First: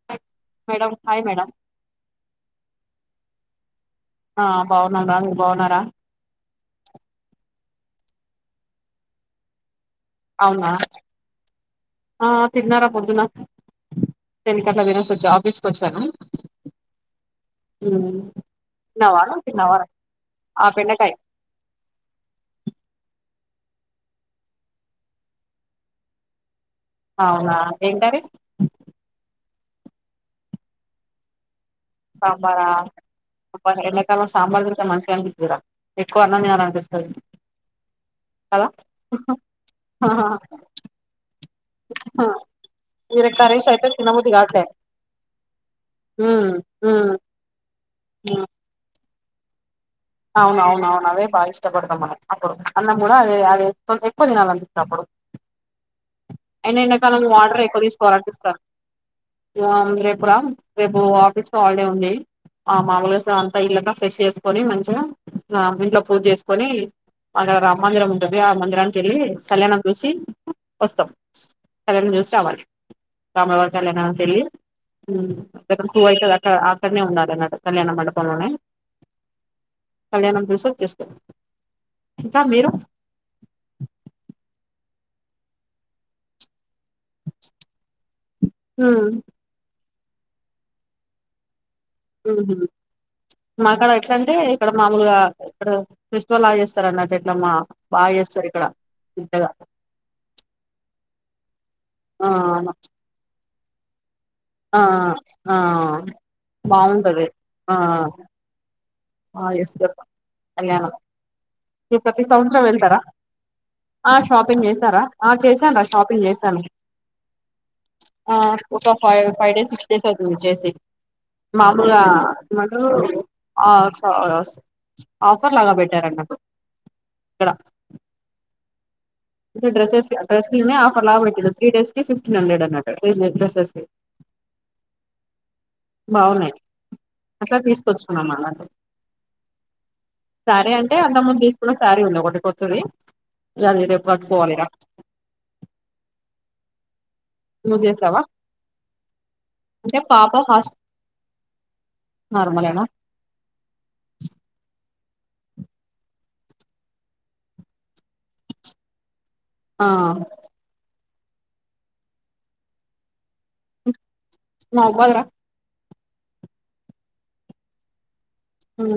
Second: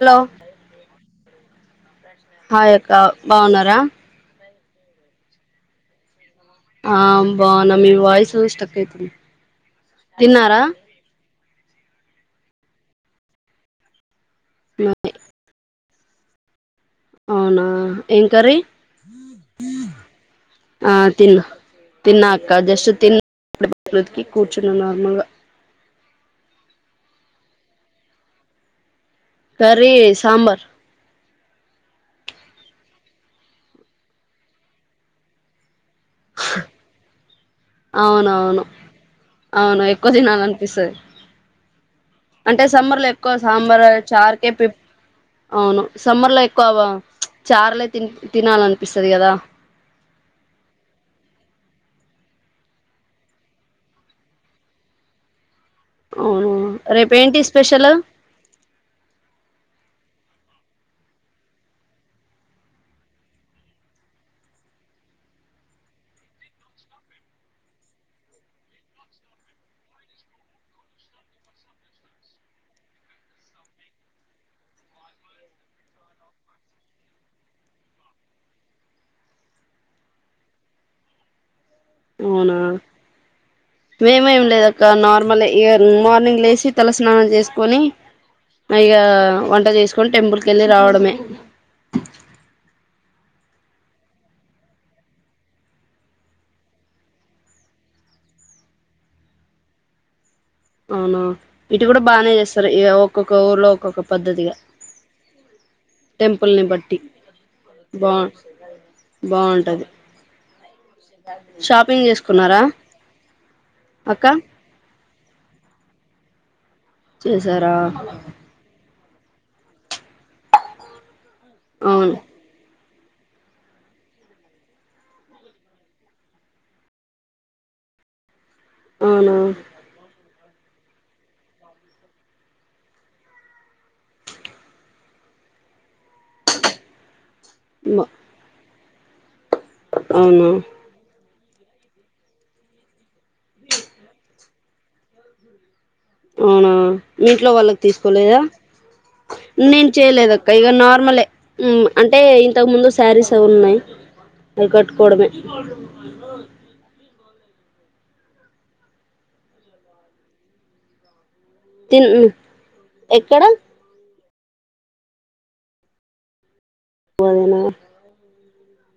Hello madam hi madam hi అక్కా బావున్నారా ఆ బాగున్నాం రా మీరు బాగున్నారా ఆ బావున్నాం మీ వాయిస్ స్టక్ అయితుంది తిన్నారా అవునా ఆ తిన్నారా పొద్దున్న టెన్ కట్లా తినేసి వచ్చా ఆఫీస్ కి వచ్చాను అవునా హ్మ్. ఏంకరీ తిన్నావా తిన్నావా ఆ తిన్న తిన్నాక జస్ట్ తి ఇప్పుడుృతికి కూర్చున్న నార్మల్గా అవునా ఏంటది కరీ సాంబార్ సాంబారా అబ్బా ఎండాకాలం సాంబార్ తింటే మంచిగా అనిపిస్తాదిరా ఎక్కువ అన్నం తినాలనిపిస్తుంది అవునవును అవును ఎక్కువ తినాలని పిస్తుంది అంటే సమ్మర్ లో వేరే ఎక్కువ కర్రీస్ సాంబార్ అయితే తినబుద్ధి చార్కే కావట్లే అవును సమ్మర్ లో ఉమ్ ఎక్కువ ఉమ్ చార్లే తి తినాలనిపిస్తుంది సరిద కదా అవున అవున అవున అవే బాగా ఇష్టపడతాం మనం అప్పుడు అన్నం కూడా అదే అవి ఎక్కువ దినాలు అందిస్తున్నప్పుడు అవును అయినా ఎడాకాల రేపు ఏంటి ఆర్టర్ ఎక్కువ స్పెషల్ తీసుకోవాలనిపిస్తారు రేపు రేపు ఆఫీస్ హాలిడే ఉంది ఆ మామళ్వరం అంతా ఇల్లుగా ఫ్రెష్ చేసుకొని మంచి ఇంట్లో పూవ్ చేసుకొని అక్కడ రామ్ మందిరం ఉంటుంది ఆ మందిరానికి వెళ్ళి కళ్యాణం చూసి వస్తాం కళ్యాణం చూసి రావాలి రామవారి కళ్యాణానికిళ్ళి అడ పుూవ్ అయితుంది అక్కడ అక్కడనే ఉన్నాల అన్నట కళ్యాణ మండపంలోనే కళ్యాణం దస చేస్తాం అవునా మేమ్ ఏం లేదా ఇక నార్మల్ మార్నింగ్ లేసి తల స్నానం చేసుకొనిగా వంట చేసుకు ని టెంపుల్క వెళ్ళి రావడమే ఉహ మాక్కడ ఎట్లా అంటే ఇక్కడ మామూలుగా ఇక్కడ ఫెస్టివల్ బలాగా చేస్తారు అన్నట్టు ఎట్లా మా బాగా చేస్తారు ఇక్కడ పెద్దగా అవునా ఇటు కూడా ఆ బాగానే చేస్తారు ఒక్కొక్క ఊర్లో ఒక్కొక్క పద్ధతిగా ఆ ఆ టెంపుల్ ని బట్టి బాగుంటది బా ఆ ఎస్ బాగుంటది గ కళ్యాణం మీ షాపింగ్ ప్రతి సట్ లో చేసుకున్నారా వెళ్తారా ఆ అక్క షాపింగ్ చేసా చేశాను రా షాపింగ్ చేశాను చేశారా ఆ ఫైవ్ ఫైవ్ డేస్ ఇచ్చేశారు చేసింద్ మాములుగా అవును ఆ ఆఫర్ లాగా పెట్టారు అంట. ఇక్కడ అవునా ఇంక డ్రెస్సెస్సే అంత్ డ్రెస్ మీదనే ఆఫర్ లాబట్టింది త్రీ డేస్ కి ఫిఫ్టీన్ హండ్రెడ్ అన్నట్టు ఈజీగ డ్రెస్సెస్ కి బాగున్నాయి. అట్ల తీసుకొచ్చుకున్నాం అలాగే అవునా సరే అంటే అంతక్ ముందు తీస్ కొన్న సారీ ఉంది ఒకటి కొత్తద్దీ. దాన్ని రేప్ కట్టుకోవాలి రా అవునా. మీఇంట్లో వాళ్ళకి తీసుకోలేదా. నేను అంటే పాప చేయలేదక్క ఇగ ఫాస్ట్ నార్మలే, ఉమ్ అంటే ఇంతకు నార్మలేనా ముందు శారీస్ అవి ఉన్నయి. అవి కట్ టుకోవడమే. ఆ తిన్ ఎక్కడ మహబూబాద్ రా పోదునా హా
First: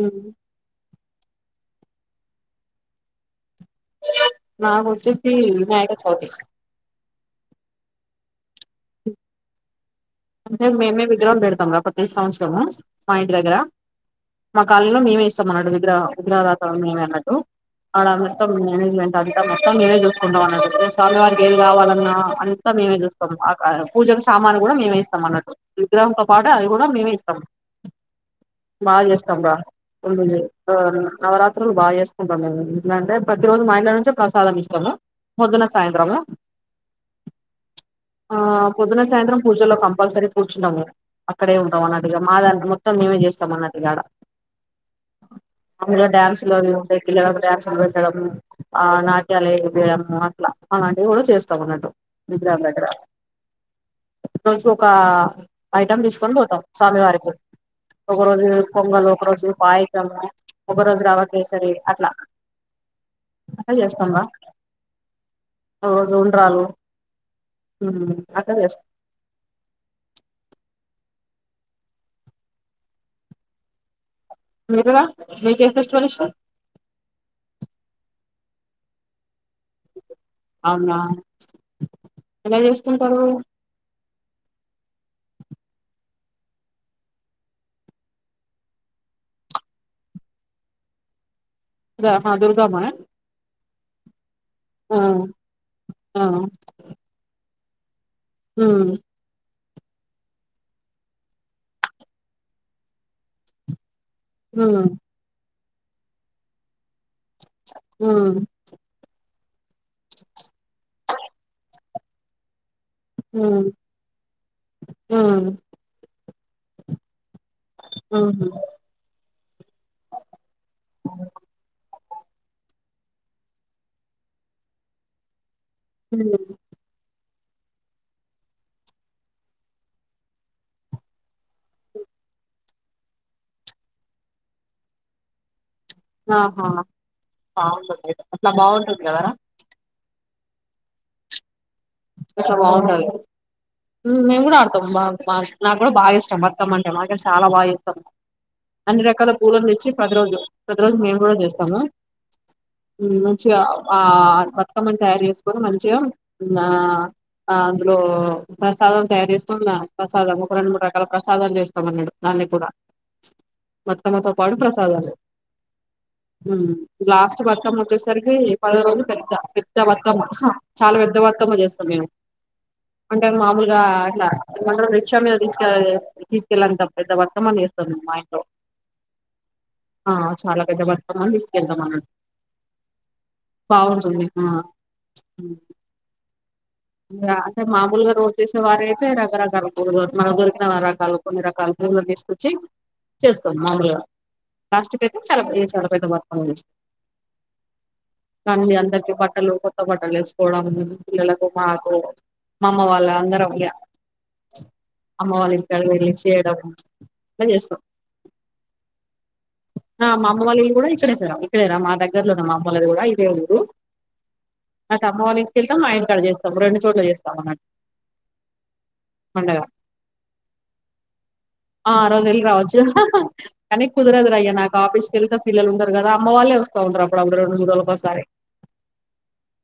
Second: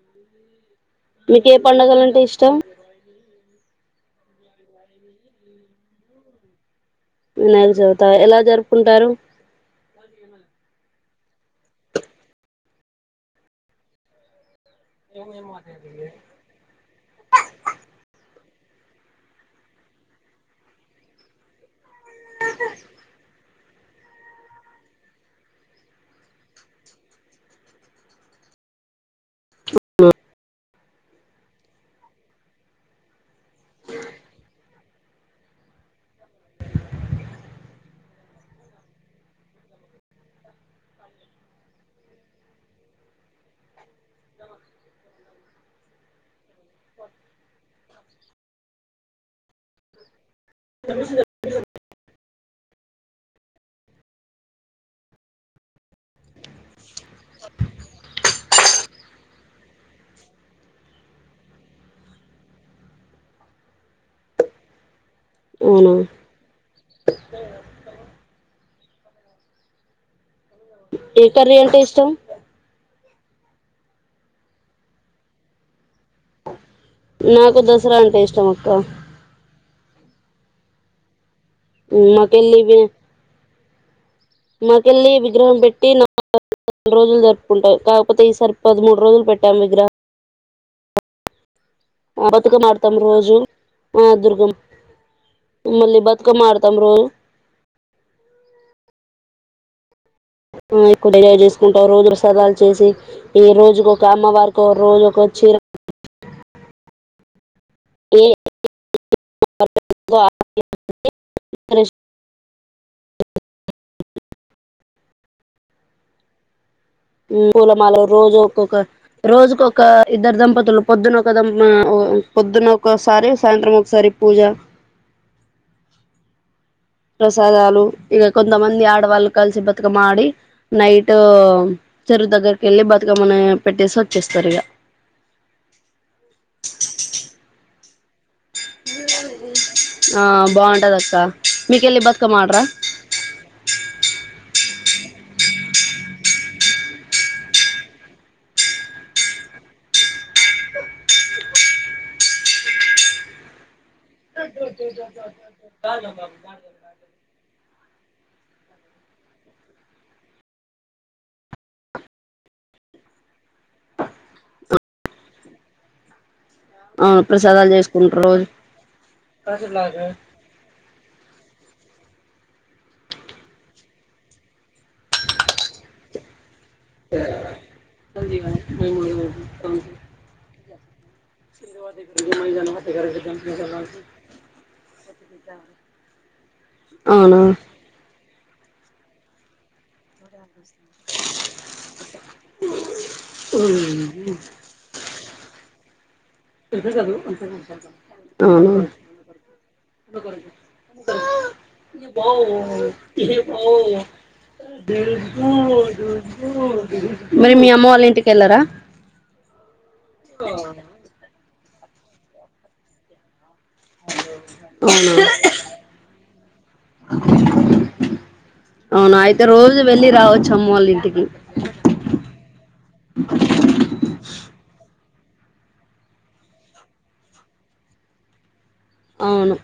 మీకే పండగలంటే ఇష్టం. నాక్ వచ్చేసీ వినాయక చవితి. వినాయక చవితా. ఎలా జరుపుకుంటారు. అంటే మేమే విగ్రహం పెడతాం రా ప్రతీ సంవత్సరమూ. మా ఇంటి దగ్గరా. మా కాలనిలో మేమే ఇస్తాం అన్నట్టు విగ్రహం. విగ్రహదాతా మేమే అన్నట్టూ. ఆడ మొత్తం మేనేజ్మెంట్ అంతా మొత్తం మేమే చూసుకుంటాం అన్నట్టు. స్వామి వారికి ఏది కావాల న్నా అంతా మేమే చూస్తాము. ఆ డ పూజకు సామాను కూడా మేమే ఇస్త్ స్తాం అన్నట్టు. విగ్రహంతో పాటు అవి గూడా మేమే ఇస్తాం. బాగా చేస్తాం రా కొండ్లు లేవ్ నవరాత్రులు బాచేసుకుంటాం మేం. ఇంట్లా అంటే ప్రతిరోజు మా ఇంట్లో నుంచే ప్రసాదం ఇస్తాము. పొద్దున సాయంత్రము, ఆ పొద్దున సాయంత్రం పూజలో కంప్ పల్సరీ కూర్చున్నాము. అక్కడే ఉంటాం అన్నట్టుగా మా దాని మొత్తం మేమే చేస్తాం అన్నట్టుగాడ. మాములుగా డ్యాన్సులు అవి ఇవి ఉంటాయి పిల్లలకు డ్యాన్సులు పెట్టడమూ, ఆ నాట్యాలెయ డమూ అట్లా, అలాంటివి కూడా చేస్తాము అన్నట్టు. విగ్రహం దగ్గరా. [unintelligible] ఒకా ఐటం తీసుకొని పోతాం స్వామి వారికి. ఒక రోజూ పొంగలు, ఒక రోజు పాయసమూ, ఒక రోజు రవ్వకేసరీ అట్లా. అట్లా చేస్తామ్ రా. ఓ అవునా రోజు ఉండరాళ్ళు. ఉమ్ అట్ల చేస్త ఏ కర్రీ అంటే ఇష్టం. మీకురా మీక్ ఏ ఫెస్టివల్ ఇష్టం. నాకు దసరా అంటే ఇష్టం అక్క. అవునా. ఎలా మాకెళ్ళి ఇవే చేసుకుంటారు మాకెళ్ళి విగ్రహం పెట్టి నాలుగురోజులు జరుపుకుంటారు ద- ఆ, బతుకమ్మ దుర్గమ్మ ఆడతాం రోజు ఆ దుర్గమ్మ మల్ళీ ఆ బతుకమ్మ ఆడుతాం రోజు హ ఎక్వ డిర చేసుకుంటాం రోజు ప్రసాదాలు చేసి ఈ రోజుకు అమ్మ వారికి ఉమ్ రోజు ఒక చీర ఆ ఏ హ అ పూలమాల రోజు ఉహు ఒక్కొక్క రోజుకొక ఇద్దరు దంపతులు పొద్దున ఒక దం ఆ పొద్దున్న ఒకసారి సాయంత్రం ఒకసారి పూజ హ ప్రసాదాలు ఇగ కొంతమంది ఆడవాళ్ళు కలిసి బతుకమ్మ ఆడి నైట్ చెరువు దగ్గరికి వెళ్ళి బతుకమ్మని పెట్టేసి వచ్చేస్తారు ఇక ఆహా ఆ అట్లా బాగుంటుది కదా ఆ బాగుంటది అక్క మీకెళ్ళి బతుకమ్మ అట్లా ఆడరా బాగుంటది మేం కూడా అడ్ మాక్ మాక్ నాకు కూడా బాగా ఇష్టం బతుకమ్మ అంటే మాకేలి చాలా బాగా చేతం అన్ని రకాల పూలను తెచ్చి ప్రతి రోజు ప్రతిరోోజు మేము కూడా చేస్తాము మంచిగా ఆ బతుకమ్మని తయారు చేసుకొని మంచిగా ఆ ఆమ్ అందులో ప్రసాదం తయారు చేస్తున్నా ప్రసాదం ఒక రెండు మూడు రకాల ప్రసాదాలు చేస్తామన్నాడు దాన్ని కూడా బతుకమ్మతో పాటు ప్రసాదాలు అవును లాస్ట్ ప్రసాదాలు బతుకమ్మ చేసుకుంటారు వచ్చేసరికి రోజు పదో రోజులు పెద్ద పెద్ద బతుకమ్మ చాలా పెద్ద బ మ్మ చేస్తాం మేము అంటే మామూలుగా అట్లా రిక్ష మీద తీసుకెల్లె తీసుక కెళ్లేంత పెద్ద బతుకమ్మ చేస్తాం మీము మా ఇంట్లో ఆ చాలా పెద్ద బత్ కమ్మను తీసుకెళ్తం అన్నట్టు బాగుంటుంది ఆ అవునా అంటే మామూలుగా రోజు చేసేవారి అయితే రకరకాలు తరువాత మనకు దొరికిన రకాలు కొన్ని రకాలు పలు తీసుకొచ్చి చేస్తాం మామూలుగా లాస్ట్క్ అయితే చాలా చాలా పెద్ద బతు కానీ అవునా అందరికి బట్టలు కొత్త బట్టలు వేసుకోవడం పిల్లల అమ్మ వాళ్ళ ఇంటికాడ రిలీజ్ చేయడం అట్లా మరి మీ చేస్తాం అమ్మ వాళ్ళ ఇంటికి వెళ్ళారా ఆ మా అమ్మ వాల్ల ఇల్లు కూడా ఇక్కడే సర్ ఇక్కడేరా మా దగ్గర్లోనే మా అమ్మలది కూడా ఇదే ఊరు ఆ అవునా అమ్మ వాళ్ళ ఇంటికి వెళ్తాం మా ఇంటికాడ చేస్తాం రెండు చోట్ల చేస్తాం అవునా అయితే పండగ రోజు వెళ్ళి రావచ్చు అమ్మ వాళ్ళ ఇంటికి ఆ రోజు వెళ్లి రావచ్చు కానీ కుదరదురుయ్యా నాకు ఆఫీస్ ఇల్లంతా పిల్లలే ఉంటారు కదాఅమ్మవాళ్ళే వస్తా ఉంటారు అప్పుడప్పుడు రెండుమూడురోజులకు ఒకసారి అవును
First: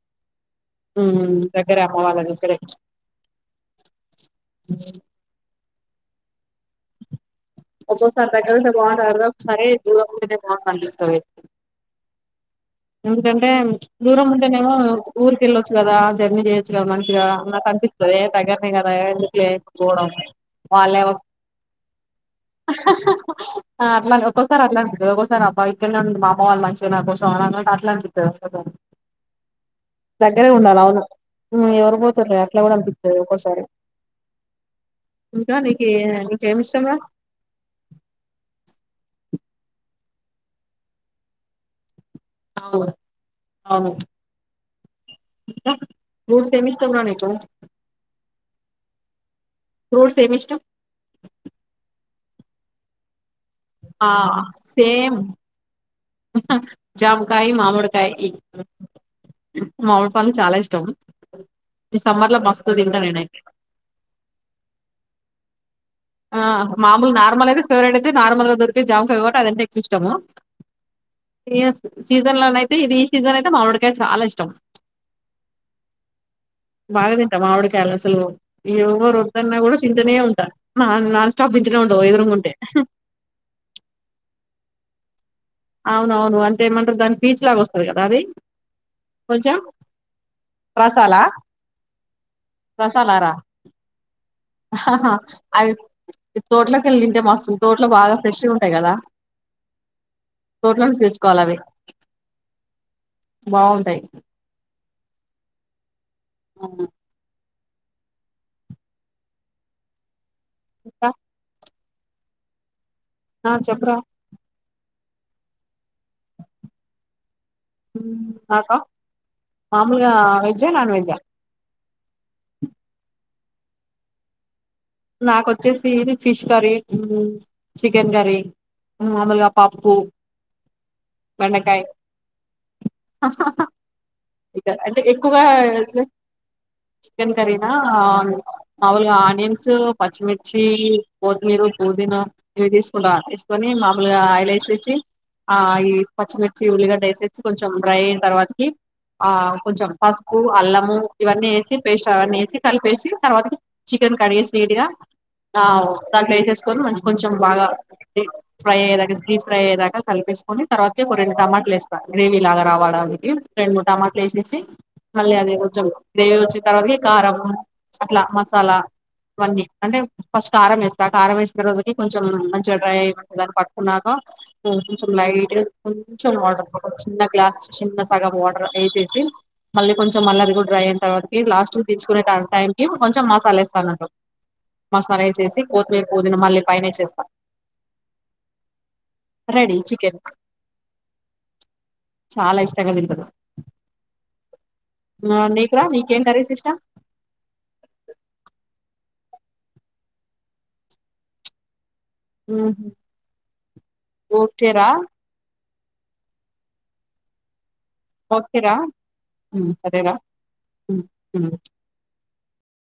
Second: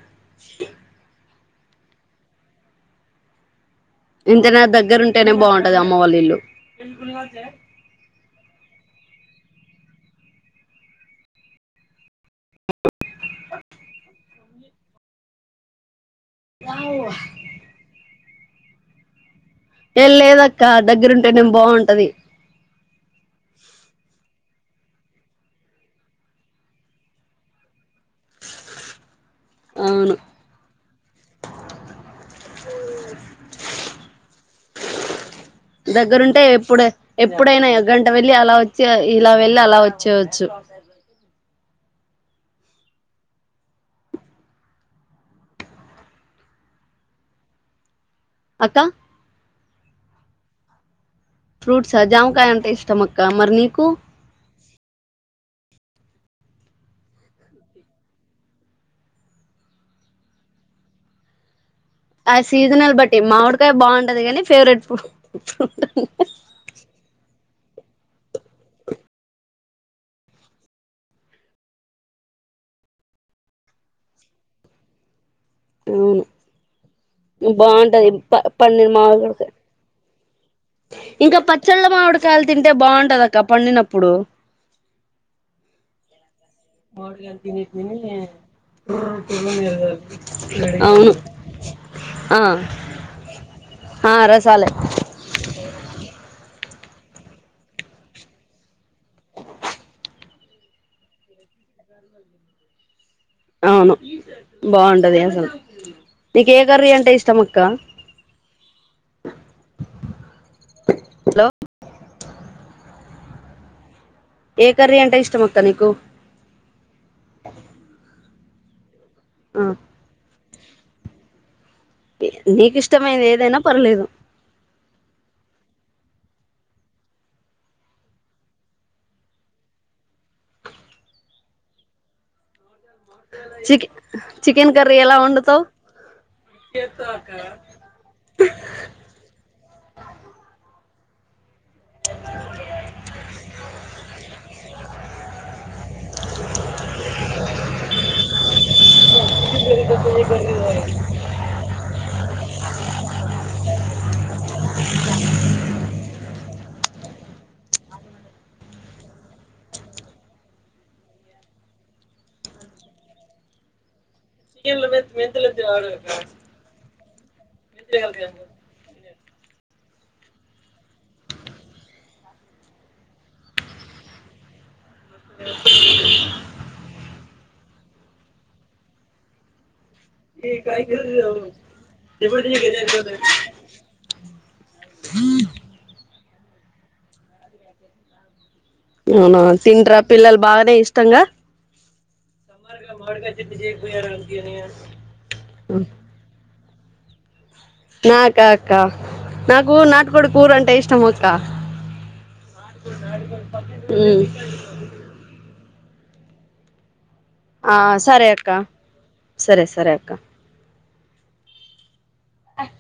ఉమ్ దగ్గరే అమ్మా వాళ్ళ దగ్గరే ఇంతనా దగ్గర ఉంటేనే బాండు అది అమ్మ వాళ్ళ ఇల్లు ఒక్కోసారి దగ్గరుంటే బాగుంటాది ఒకసారి దూరంగా ఉంటేనే బాగుండు అనిపిస్తది ఎందుకని అంటే దూరం ఉంటేనేమో ఊరుకి వెళ్ళచ్చు కదా జర్నీ చేయొచ్చు కదా మంచిగా నాకనిపిస్తది. ఏ దగ్గరనే కదా ఎందుకులే పోవడం ఏం లేదక్క వాళ్ళే దగ్గరుంటేనే బావుంటది అట్లా ఒకో ఒకోసారి అట్లాంటి ఒకసారి అబ్బా ఇక్కడే ఉన్నారు మాఅమ్మ వాళ్ళు మంచిగా నా కోసం అ అట్లాంటి [unintelligible] అవును దగ్గరే ఉండాల అవును హ్మ్ ఎవరు పోతారు అట్లా కూడా అనిపిస్తది ఒక్కోసారి ఇంకా నీకే దగ్గరుంటే నీకేమి ఎప్పుడు ఇష్టము ఎప్పుడైనా ఎ గంట వెళ్ళి అలా వచ్చి ఇలా వెళ్ళి అలా వచ్చేయచ్చు మూడు సెమిస్టర్లే నీకు అక్క ఫ్రూట్స్ ఏమి ఇష్టం ఫ్రూట్సా జామకాయ అంటే ఇష్టమ అక్క మరినీ ఆ సేమ్ జామకాయ మామిడికాయ మామిడి పండు చాలా ఇష్టం ఈ సమ్మర్ ఆ లో మస్తు సీజనల్ తింటా బట్టి నేనైతే మామిడికాయ బావుంటది గాని ఫేవరెట్ ఫ్రూ ఆ మామూలు నార్మల్ అయితే ఫేవరెట్ అయితే నార్మల్ గా దొరికే జామకాయ కాబట్టి అదంటే ఎక్కువ ఇష్టము సీజన్ లోనయితే ఇది ఈ సీజన్ అయితే మామిడికాయ్ చాలా ఇష్టం అవును బాగా తింటాం మామిడి కాయలు బాగుంటది అసలు ప పండిన ఎవరు మామిడికాయ వద్దన్నా కూడా తింటనే ఉం ఇంకా పచ్చళ్ళ మామిడికాయలు ఉంటే తింటే బావుంటదక్క పండినప్పుడు అవునవును అం కొంచెం అవును రసాలా ఆ రసాలారా ఆ రసాలె అవి తోటలోకి వెళ్ళి తింటే మస్తు తోట్లో బాగా ఫ్రెష్గా ఉంటాయి కదా తోటలోంచి తెచ్చుకోవాలవి అవును బావుంటది అసలు నీకు ఏ కర్రీ అంటే ఇష్టము క్క ఇంకా ఆ చెప్పరా ఏ కర్రీ అంటే ఇష్టమక్క నీకు నాకా ఆ మామూలుగా వెజ్జా నాన్ వెజ్జా నీకు ఇష్టమైంది ఏదైనా పర్లేదు నాకు వచ్చేసి ఇది ఫిష్ కర్రీ చికెన్ కర్రీ మామూలుగా పప్పు బెండకాయ్ చికె చికెన్ కర్రీ అంటే ఎలా ఎక్కువగా వండుతావు చికెన్ కర్రీనా మామూలుగా ఆనియన్ పచ్చిమిర్చి పో మీరు పుదీనా ఇవి తీసుకుంట తీసుకొని మామూలుగా ఆయిల్ వేసేసి ఆ ఈ పచ్చిమిర్చి ఉల్లిగడ్డ వేసేసి కొంచెం డ్రై అయిన తర్వాతకి ఆ కొంచెం పసుపు అల్లము ఇవన్నీ వేసి పేస్ట్ అవన్నీ వేసి కలిపేసి తర్వాతకి చికెన్ కడిగేసి నీట్ గా ఆ దాంట్లో వేసేసుకోని మంచి కొంచం బాగా ఫ్రై అయ్యేదాకా డీప్ ఫ్రై అయేదాకా కలిపేసుకొని తర్వాత ఒక రెండు టమాటాలు వేస్తా గ్రేవీ లాగా రావడానికి రెండు మూడు టమాట స్లేసేసి మళ్ళ అది కొంచెం గ్రేవీ వచ్చే తర్వాత కారం అట్లా మసాలా అవన్నీ అంటే ఫస్ట్ కారం వేస్తా కారం వేసిన తర్వాతకి కొంచెం మంచిగా డ్రై అయిపో దాన్ని పట్టుకున్నాక కొంచెం లైట్ గా కొంచెం వాటర్ ఒక చిన్న గ్లాస్ చిన్న సగం వాటర్ ఏసేసీ మళ్ళీ కొంచెం మళ్ళా అది కూడా డ్రై అయిన తరువాతకి లాస్ట్కి దించుకునే టైం కి కొంచం మసాలేస్తా అన్నట్టు మసాలా వేసేసి కొత్తిమీర్ పోదిన మళ్ళీ పైన వేసేస్త అవునా తింటరా పిల్లలు బాగానే ఇష్టంగా చాలా ఇష్టంగా తింటారు నీకురా నీకేం కర్రీస్ ఇష్టం నాకా అక్క నాకు నాటుకోడు కూర అంటే ఇష్టం అక్క ఉమ్ ఓకేరా ఆ సరే అక్క ఓకేరా సరే సరే అక్క సరేరా [unintelligible] హై